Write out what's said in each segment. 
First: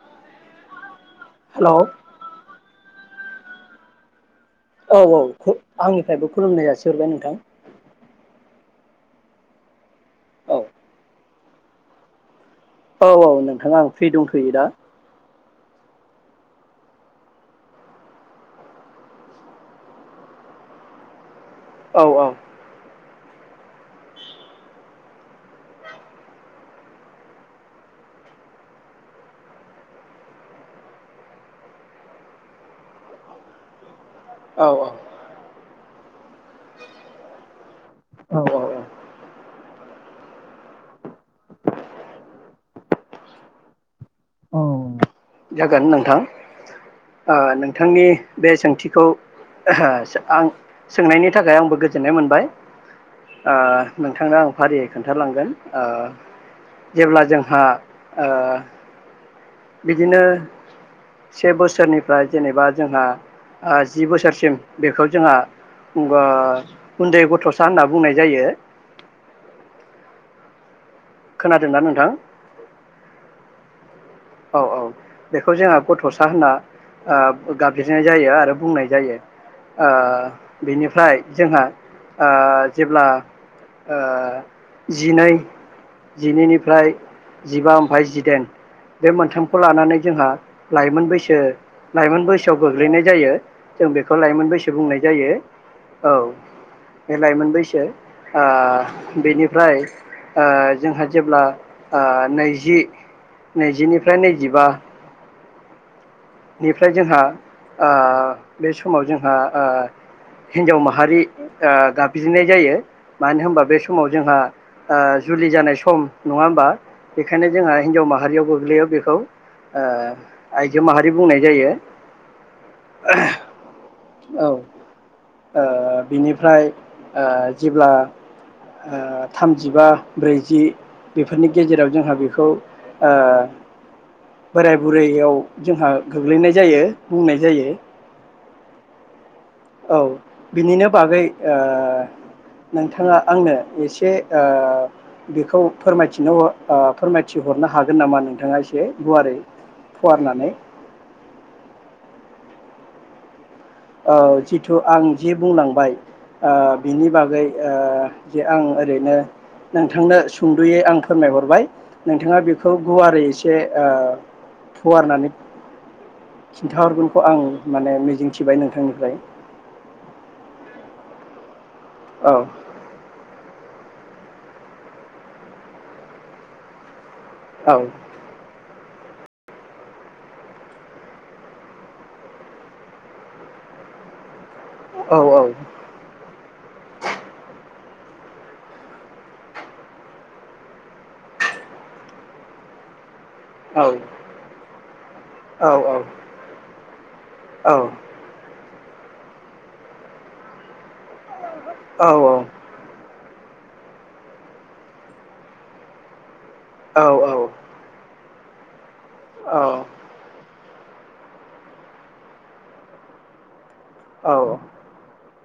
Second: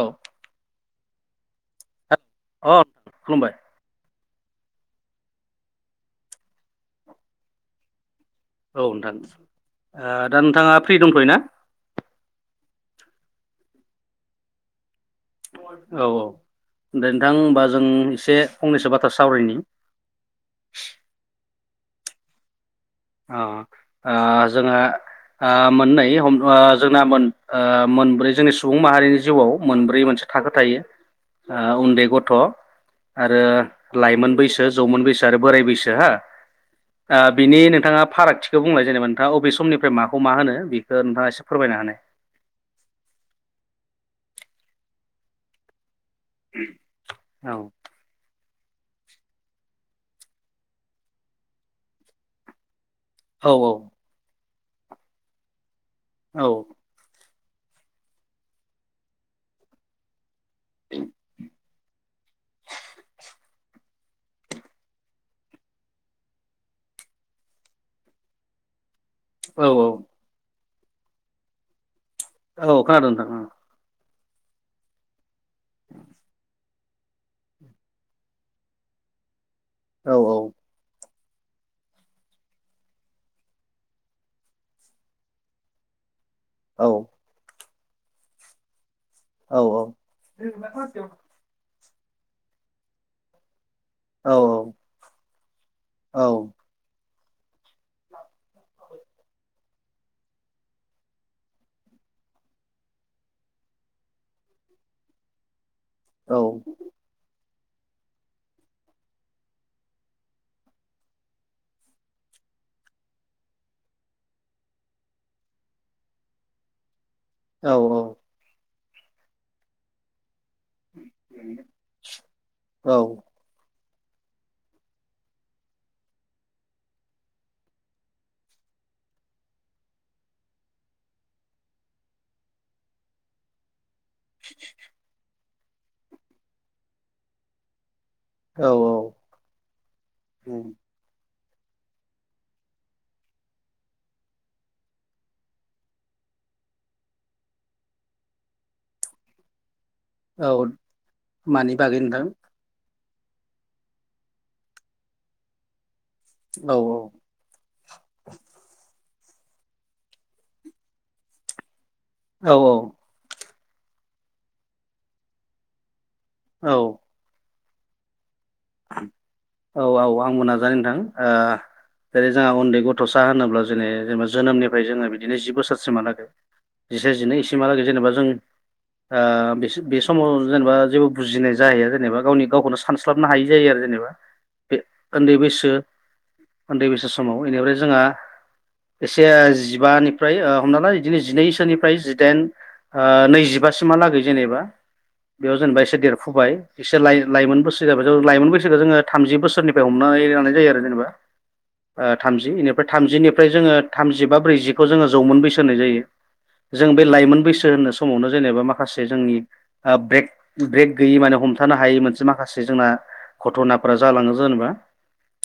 औ। हेलौ। अ खुलुमबाय। औ औ खु आंनिफ्रायबो खुलुमनाय जासिहरबाय नोंथां। औ नोंथां आ दा औ नोंथाङा फ्रि दंथ'यो ना? औ औ नोंथां आं फ्रि दंथ'यो दा। औ औ दे नोंथां होमबा जों एसे फंनैसो बाथ्रा सावरायनि। औ औ। आ आ आ जोङा आ मोननै हम आ जोंना मोन आ मोनब्रै जोंनि सुबुं माहारिनि जिउआव मोनब्रै मोनसे थाखो थायो आ उन्दै गथ' आरो लाइमोन औ बैसो जौमोन बैसो आरो बोराय बैसो। सो हा आ बिनि नो नोंथाङा फागथिखौ औ औ बुंनाय जेनेबा नोंथाङा अबे समनिफ्राय माखौ मा होनो बेखो नोंथाङा एसे फोरमायना होनाय। औ जागोन नों थां ओ औ नोंथांनि बे सोंथिखौ [unintelligible] आं सोंनायनि थाखाय आंबो गोजोननाय मोनबाय। औ ओ नोंथांनो आं फारियै खोन्थालांगोन। ओ औ जेब्ला जों हा ओ। बिदिनो से बोसोरनिफ्राय जेनेबा जोंहा ओ जि बोसोरसिम बेखौ जोंहा ओ उन्दै गथ'सा होनना बुंनाय जायो। औ औ। खोनादोंना नोंथां? औ खोनादों नोंथां ओ। औ औ। बेखौ जोंहा गथ'सा होनना ओ गाबज्रिनाय जायो आरो बुंनाय जायो। ओ औ बिनिफ्राय जोंहा ओ जेब्ला ओ जिनै औ जिनैनिफ्राय जिबा [unintelligible] बे औ मोनथामखौ लानानै जोंहा लाइमोन बैसो लाइमोन बैसोआव गोग्लैनाय जायो। जों बेखौ औ लाइमोन बैसो बुंनाय जायो औ। बे लाइमोन बैसो ओ बेनिफ्राय ओ जोंहा जेब्ला ओ नैजि नैजिनिफ्राय नैजिबा निफ्राय जोंहा ओ बे समाव जोंहा ओ हिन्जाव माहारि ओ गाबज्रिनाय जायो मानो होमबा बे समाव जोंहा ओ जुलि जानाय सम नङा होमबा? बेखायनो जोंहा हिन्जाव माहारियाव गोग्लैयो बेखौ ओ आइ बुंनाय जायो। औ ओ बिनिफ्राय ओ जेब्ला ओ थामजिबा ब्रैजि बेफोरनि गेजेराव जोंहा बेखौ ओ बोराय बुरैयाव जोंहा गोग्लैनाय जायो बुंनाय जायो। औ औ औ बिनिनो बागै ओ नोंथाङा आंनो एसे ओ बेखौ फोरमायथिनो ओ फोरमायथिहरनो हागोन नामा नोंथाङा एसे गुवारै? फुवारनानै औ मानि बागै नोंथां? ओ जिथु आं जे बुंलांबाय ओ औ बिनि बागै ओ जे आं ओरैनो नोंथांनो सुंद'यै आं फोरमायहरबाय। नोंथाङा औ बेखौ गुवारै एसे ओ फुवारनानै औ खिन्थाहरगोनखौ आं माने मिजिं औ औ आं [unintelligible] [unintelligible] नोंथां ओ जेरै औ जोंहा उन्दै गथ'सा होनोब्ला जेरै जेनेबा जोनोमनिफ्राय जोंङो बिदिनो जि बोसोरसिम हालागै जिसे जिनै औ इसेमहालागै जेनेबा जों ओ बेस-बेसमाव जेनेबा जेबो बुजिनाय जाहैया जेनेबा गावनि गावखौनो सानस्लाबनो हायि जायो आरो जेनेबा। बे औ उन्दै बैसो उन्दै बैसो समाव बेनिफ्राय जोंहा एसे जिबानिफ्राय ओ हमना ला इदिनो जिनैसोनिफ्राय जिदाइन ओ औ नैजिबासिमहालागै जेनेबा बेयाव औ जेनेबा एसे देरफुबाय एसे लाइ-लाइमोन औ बैसो जाबाय बैसोखौ जोंङो थामजि बोसोरनिफ्राय हमनानै लानाय जायो आरो जेनेबा। ओ थामजि बेनिफ्राय थामजिनि निफ्राय जोंङो थामजिबा ब्रैजिखौ जोंङो जौमोन बैसो होनाय जायो। जों औ बे लाइमोन बैसो होननो समावनो जेनबा माखासे जोंनि ब्रेक ब्रेक गैयि माने हमथानो हायि मोनसे माखासे जोंना घथ'ना फोरा जालांङो औ औ जेनेबा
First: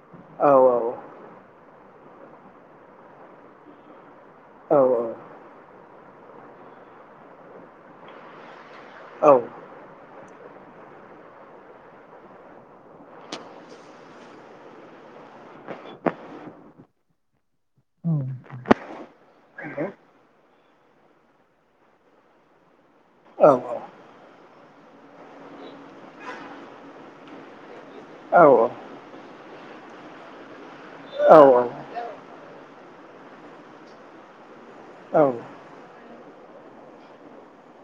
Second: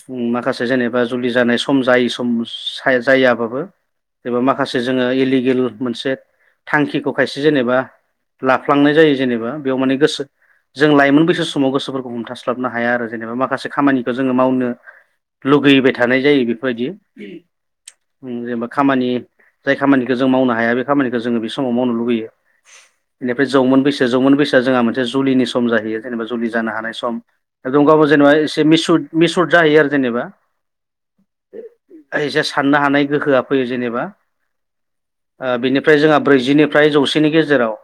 उम औ माखासे जेनेबा जुलि जानाय सम जायि सम साया जायाबाबो। एबा माखासे जोंङो इलिगेल मोनसे थांखिखौ खायसे जेनेबा ला फ्लांनाय जायो जेनेबा बेयाव माने गोसो जों लाइमोन बैसो समाव गोसोफोरखौ हमथास्ला स्लाबनो हाया आरो जेनेबा माखासे खामानिखौ जोंङो मावनो लुगैबाय थानाय जायो बेफोरबायदि। [inaudible] ओ जेनेबा खामानि जाय खामानिखौ जों मावनो हाया बे खामानिखौ जोङो बे समाव मावनो लुगैयो। बेनिफ्राय जौमोन बैसो जौमोन बैसो जोंहा मोनसे जुलिनि सम जाहैयो जेनेबा जुलि जानो हानाय सम। दं गावबो जेनेबा एसे मिसुद मिसुर। जाहैयो आरो जेनेबा। औ औ। एसे साननो हानाय गोहोआ फैयो जेनेबा। ओ बिनिफ्राय जोहा। ब्रैजिनिफ्राय जौसेनि गेजेराव।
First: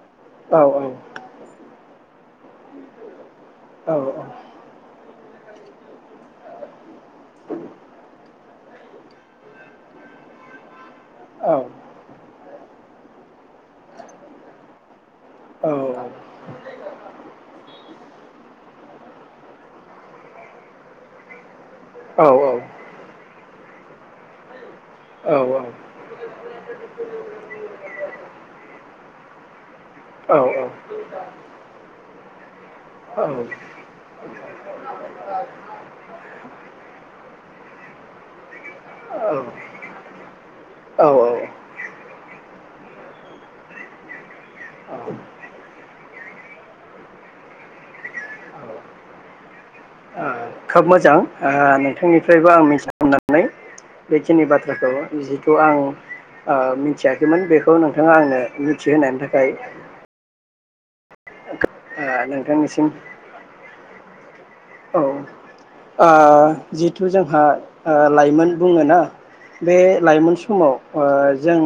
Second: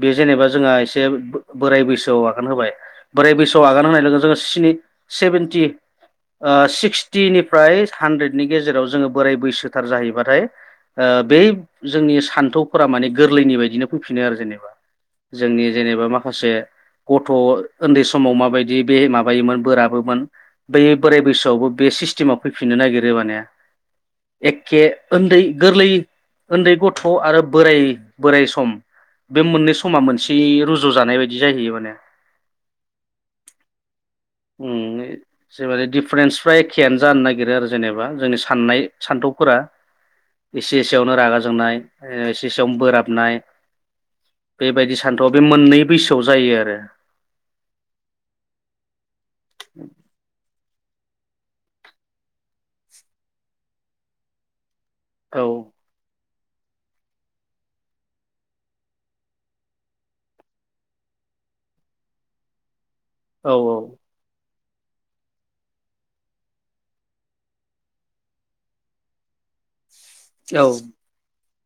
बे जेनेबा औ जोंहा एसे बो बोराय बैसो। सोआव आगोन होबाय। बोराय बैसोआव आगान होनाय। [unintelligible] स्नि सेभेनटि सिक्सटिनिफ्राय हानद्रेदनि गेजेराव जोङो बोराय बैसोथार जाहैबाथाय ओ बे जोंनि सान्थौ फोरा माने गोरलैनि बायदिनो फैफिनो आरो जेनेबा जोंनि जेनेबा माखासे गथ' ओन्दै समाव माबायद बि बे माबायोमोन बोराबोमोन बे बोराय बैसोआवबो बे सिस्टेमा फैफिननो नागिरो माने एक केे ओन्दै गोरलै ओन्दै गथ' आरो बोराय बोराय सम बे मोननै स समा मोनसेयै रुजु जानाय बायदि जाहैयो माने औ उम [unintelligible] जेबादि दिफारेन्सफ्रा एखेयानो जानो नाग नागिरो आरो जेनेबा जोंनि साननाय औ सान्थौफोरा एसे एसेयावनो औ रागा ओ जोंनाय ओ एसे एसेयावनो बोराबनाय बेबायदि सान्थौआ बे मोननै बैसोआव जायो आरो [inaudible] खोब मोजां ओ नोंथांनिफ्रायबो आं मिथिनो मोननानै बेखिनि बाथ फोरखौ औ जिहेथु आं ओ मिथियाखैमोन बेखौ नोंथाङा आंनो मिथिहोनायनि थाखाय ओ नोंथांनिसिम औ औ औ ओ जिहेथु जोंहा ओ लाइमोन बुङोना बे लाइमोन औ समाव ओ जों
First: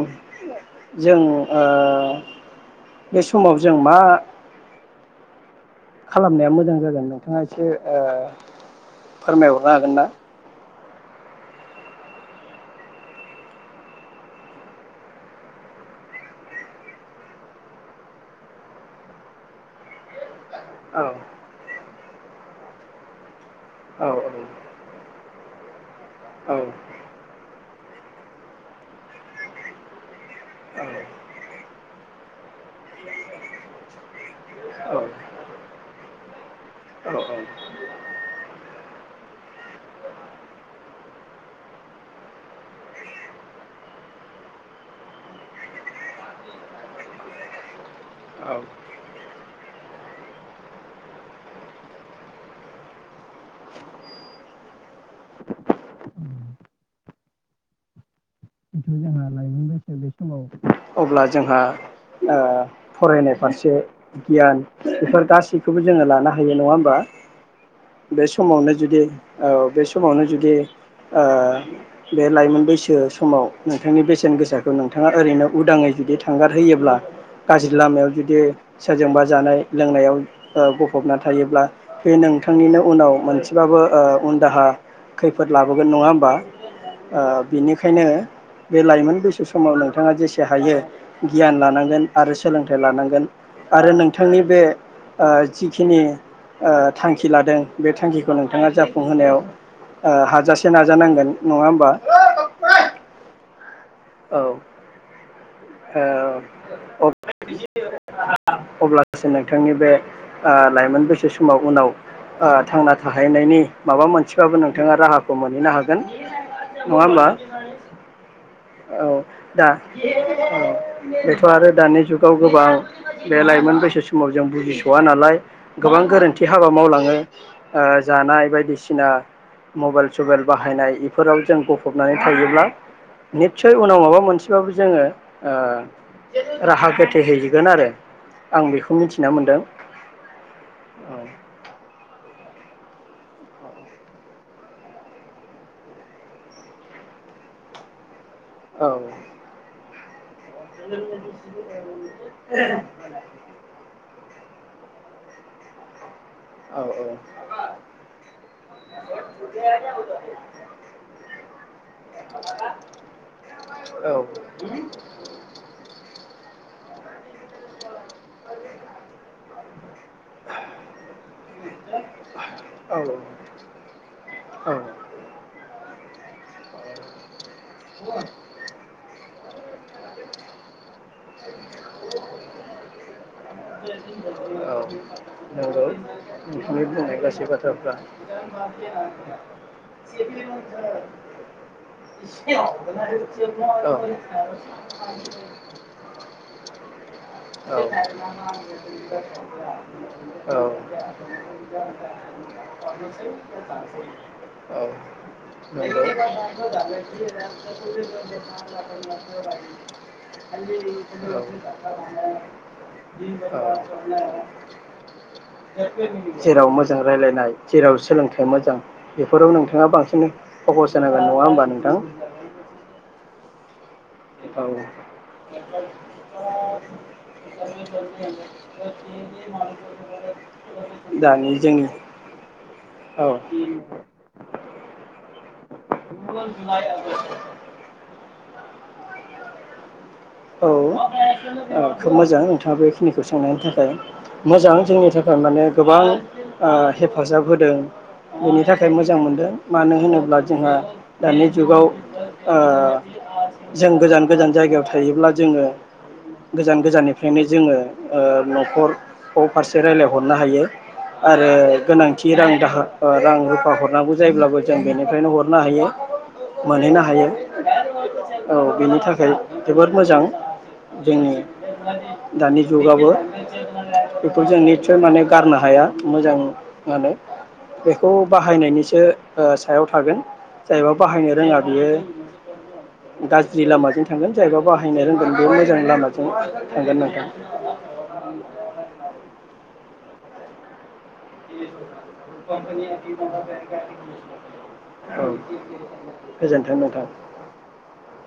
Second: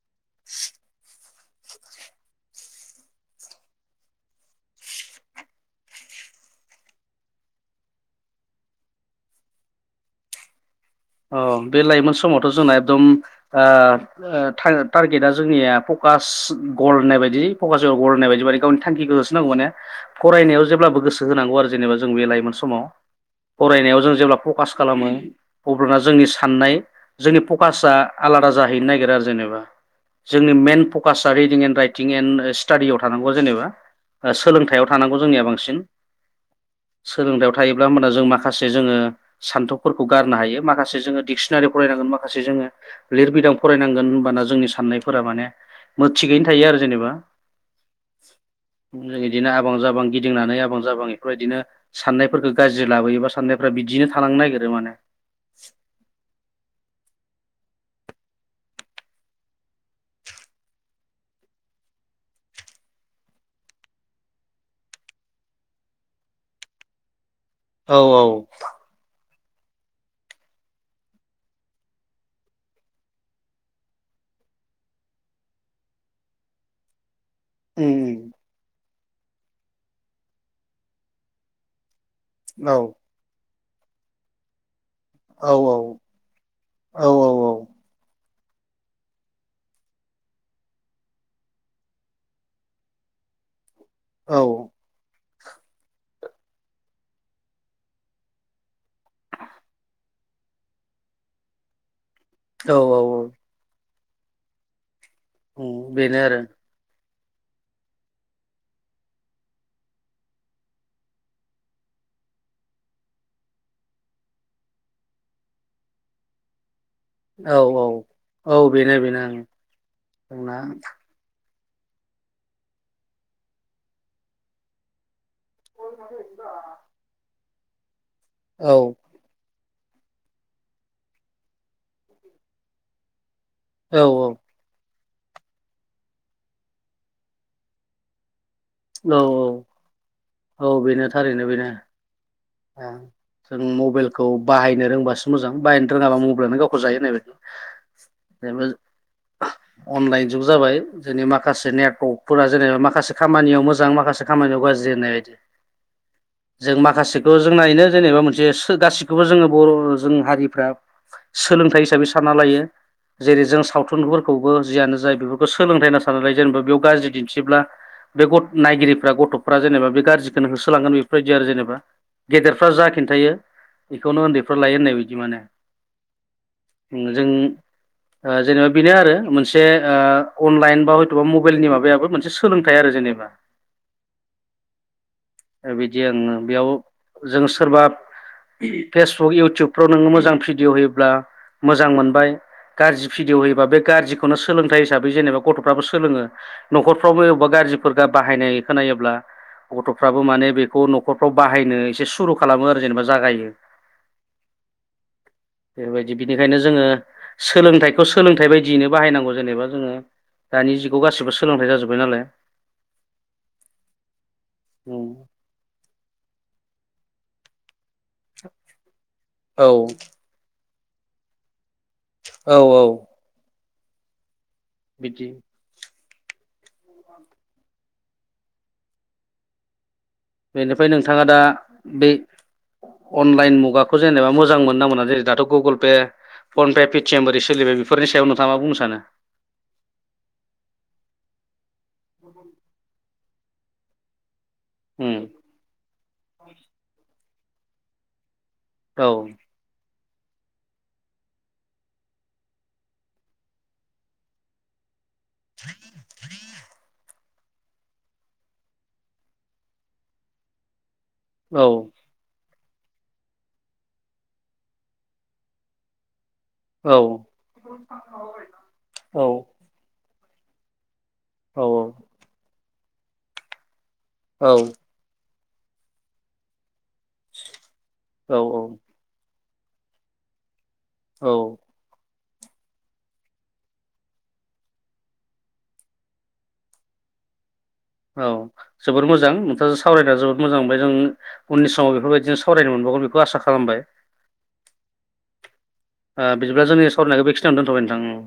जों ओ बे समाव जों मा? खालामनाया मोजां जागोन नोंथाङा एसे ओ फोरमायहरनो हागोन ना? अ बे लाइमोन समावथ' जोंना एकदम ओ ओ टारगेटआ जोंनिया फकास गल होननाय बायदि फकास इयर गल होननाय बायदि माने गावनि थांखिखौ होसोनांगौ माने फरायनायाव जेब्लाबो औ गोसो होनांगौ आरो जेनेबा जों बे लाइमोन समाव फरायनायाव औ जों जेब्ला पकास खालामो अब्लाना जोंनि साननाय जोंनि पकासा आलादा जाहैनो नागिरो आरो जेनेबा जोंनि मइेन फकासाआ रिदिं एन्ड राइटिं एन्ड स्टाडियाव थानांगौ जेनेबा ओ सोलोंथाइयाव थानांगौ औ जोंनिया बांसिन औ सोलोंथायाइयाव थायोब्ला होमबाना जों माखासे जोङो सान्थौफोरखौ गारनो हायो। माखासे जोङो डिक्सनारि फरायनांगोन माखासे जोङो लिरबिदां फरायनांगोन होनबाना जोंनि साननायफोरा माने मो थिगयैनो थायो आरो जेनेबा बिदिनो आबां जाबां गिदिंनानै आबां जाबां बेफोर बिदिनो साननायफोरखौ गाज्रि लाबोयोबा साननायफोरा बिदिनो थालांनो नागिरो माने। [inaudible] जिथु जोंहा लाइमोन बैसो बे समाव अब्ला जोंहा ओ फरायनाय फारसे गियान बेफोर गासैखौबो जोङो लानो हायो नङा ओमबा? औ औ बे समावनो जुदि औ बे समावनो जुदि ओ बे लाइमोन बैसो समाव नोंथांनि बेसेन गोसाखौ नोंथाङा ओरैनो उदाङै जुदि थांगारहोयोब्ला गाज्रि लामायाव उम जुदि सोरजोंबा जानाय लोंनायाव ओ गफबना थायोब्ला बे औ नोंथांनिनो उनाव मोनसे जाबो ओ उन्दाहा खैफोद औ औ लाबोगोन नङा होमबा औ ओ औ बिनिखायनो बे लाइमोन बैसो समाव नोंथाङा जेसे हायो गियान लानांगोन आरो सोलोंथाइ लानांगोन। आरो नोंथांनि बे ओ जिखिनि ओ थांखि लादों बे थांखिखौ नोंथाङा जाफुंहोनायाव ओ हाजासे नाजानांगोन नङा होमबा। औ औ औ औ उम औ बेनो आरो अब अब्लासो नोंथांनि बे ओ लाइमोन बैसो समाव उनाव ओ थांना थाहैनायनि माबा मोनसेबाबो नोंथाङा राहाखौ मोनहैनो हागोन। नङा होमबा औ औ औ बेनो औ बेनो ओं दा जोंना औ बे बेथ' आरो दानि जुगाव गोबां बे लाइमोन बैसो समाव जों बुजिस'वा नालाय गोबां गोरोन्थि हाबा मावलाङो। ओ जानाय औ बायदिसिना मबाइल सबाइल बाहायनाय इफोराव जों बफबनानै थायोब्ला। निथसय उनाव औ माबा मोनसेबाबो जोङो ओ राहा गोथे हैैगोन आरो। आं बेखौ औ मिथिना मोनदों औ औ बेनो थारैनो बेनो। ओ जों मबाइलखौ बाहायनो रोंबासो मोजां बाहायनो रोङाब्ला मबाइलानो गावखौ जायो होननाय बायदि। बेबो औ अनलाइथ जुग जाबाय जोंनि माखासे नेर्क जेनेबा माखासे खामानियाव मोजां माखासे खामानियाव गाज्रि होननाय जों औ माखासेखौ जोंना नो जेनेबा मोनसे सो गासिखोबो जोङो बर' जों हारिफ्रा सोलोंथाइ हिसाबै सानना लायो। जेरै जों सावथुनफोरखौबो जियानो जाया बेफोरखौ सोलोंथाइ होनना सानना लायो। जेनेबा बेयाव गाज्रि बिबथिब्ला बे गथ नायगिरिफ्रा गथ'फ्रा जेनेबा बे गाज्रिखौनो होसोलांगोन बेफोरबायदि आरो जेनेबा गेदेरफ्रा जा औ खिन्थायो बेखौनो उन्दैफ्रा औ लायो होननाय बायदि माने। ओं जों ओ जेनेबा बेनो आरो मोनस बे ओ अनलान बा थ' बा मबाइलनि माबायाबो मोनसे सोलोंथाइ आरो जेनेबा। औ बिदि आङो बेयाव गासै जों सोरबा बाथ्राफ्रा फेसबुक इउटुबफ्राव नोङो मोजां भिडिय' होयोब्ला मोजां मोनबाय। गाज्रि भिडिअ' होयोबा बे औ गाज्रिखौनो सोलोंथाइ हिसाबै जेनेबा गथ'फ्राबो सोलोङो न'खरफ्रावबो बा गाज्रिफोरख बाहायनाय खोननायोब्ला गथ' एसे सुरु खालामो आरो जेनेबा जागायो औ बेफोरबायदि बिनिखायनो जोङो सोलोंथाइखौ [inaudible] सोलोंथाइ बायदियैनो बाहायनांगौ जेनेबा जोङो दानि जुगाव गासिबो सोलोंथाइ जाजोब्बाय औ नालाय [inaudible] उम जेराव मस रायज्लायनाय। जेराव सोलोंथाइ मोजां बेफोराव औ नोंथाङा बांसिननै फखस होनांगोन नङा होनोमबा। औ औ बिदि औ [inaudible] बेनिफ्राय नोंथाङा दा बै औ औ अनलाइन मुगाखौ जेनेबा मोजां मोनना मोना जेरै दाथ' गुगोल पे फनपे पेटिएम बोरै सोलिबाय बेफोरनि सायाव नोंथाङा मा बुंनो सानो। [inaudible] औ खोब मोजां नोंथाङा बेखिनि गसंनायनि थाखाय। मोजां जोंनि उम थाखाय माने गोबां ओ हेफाजाब होदों। बेनि थाखाय औ मोजां मोनदों मानो होनोब्ला अब्ला जोंहा दानि जुगाव ओ जों गोजान गोजान जायगायाव थायोब्ला जोङो गोजान गोजाननिफ्राय बेखायनो जोङो न'खरखौ फारसे रायज्लायहरनो हायो आरो औ गोनांथि रां दाह रां रुफा हरनांगौ जायोब्लाबो जों बेनिफ्रायनो हरनो हायो औ मोनहैनो हायो औ बेनि औ थाखाय मोजां जोंनि औ दानि [unintelligible] बेखौ औ जों निसय माने गारनो हाया मोजां मा होनो बेखौ औ बाहायनायनिसो सायाव थागोन जायबा बाहायनो औ रोङा बियो गाज्रि लामाजों थांगोन जायबा बाहायनो रोंगोन बेयाव मोजां लामाजों थांगोन नोंथां औ जोबोर मोजां नोंथांजों सावरायना जो मोजां मोनबाय जों उननि समाव बेफोरबायदिनो सावरायनो मोनबावगोन बेखौ आसा खालामबाय औ ओ बिदिब्ला गोजोन्थों जोंनि नोंथां। सावरायनायखौ बेखिनियावनो दोनथ'बाय नोंथां।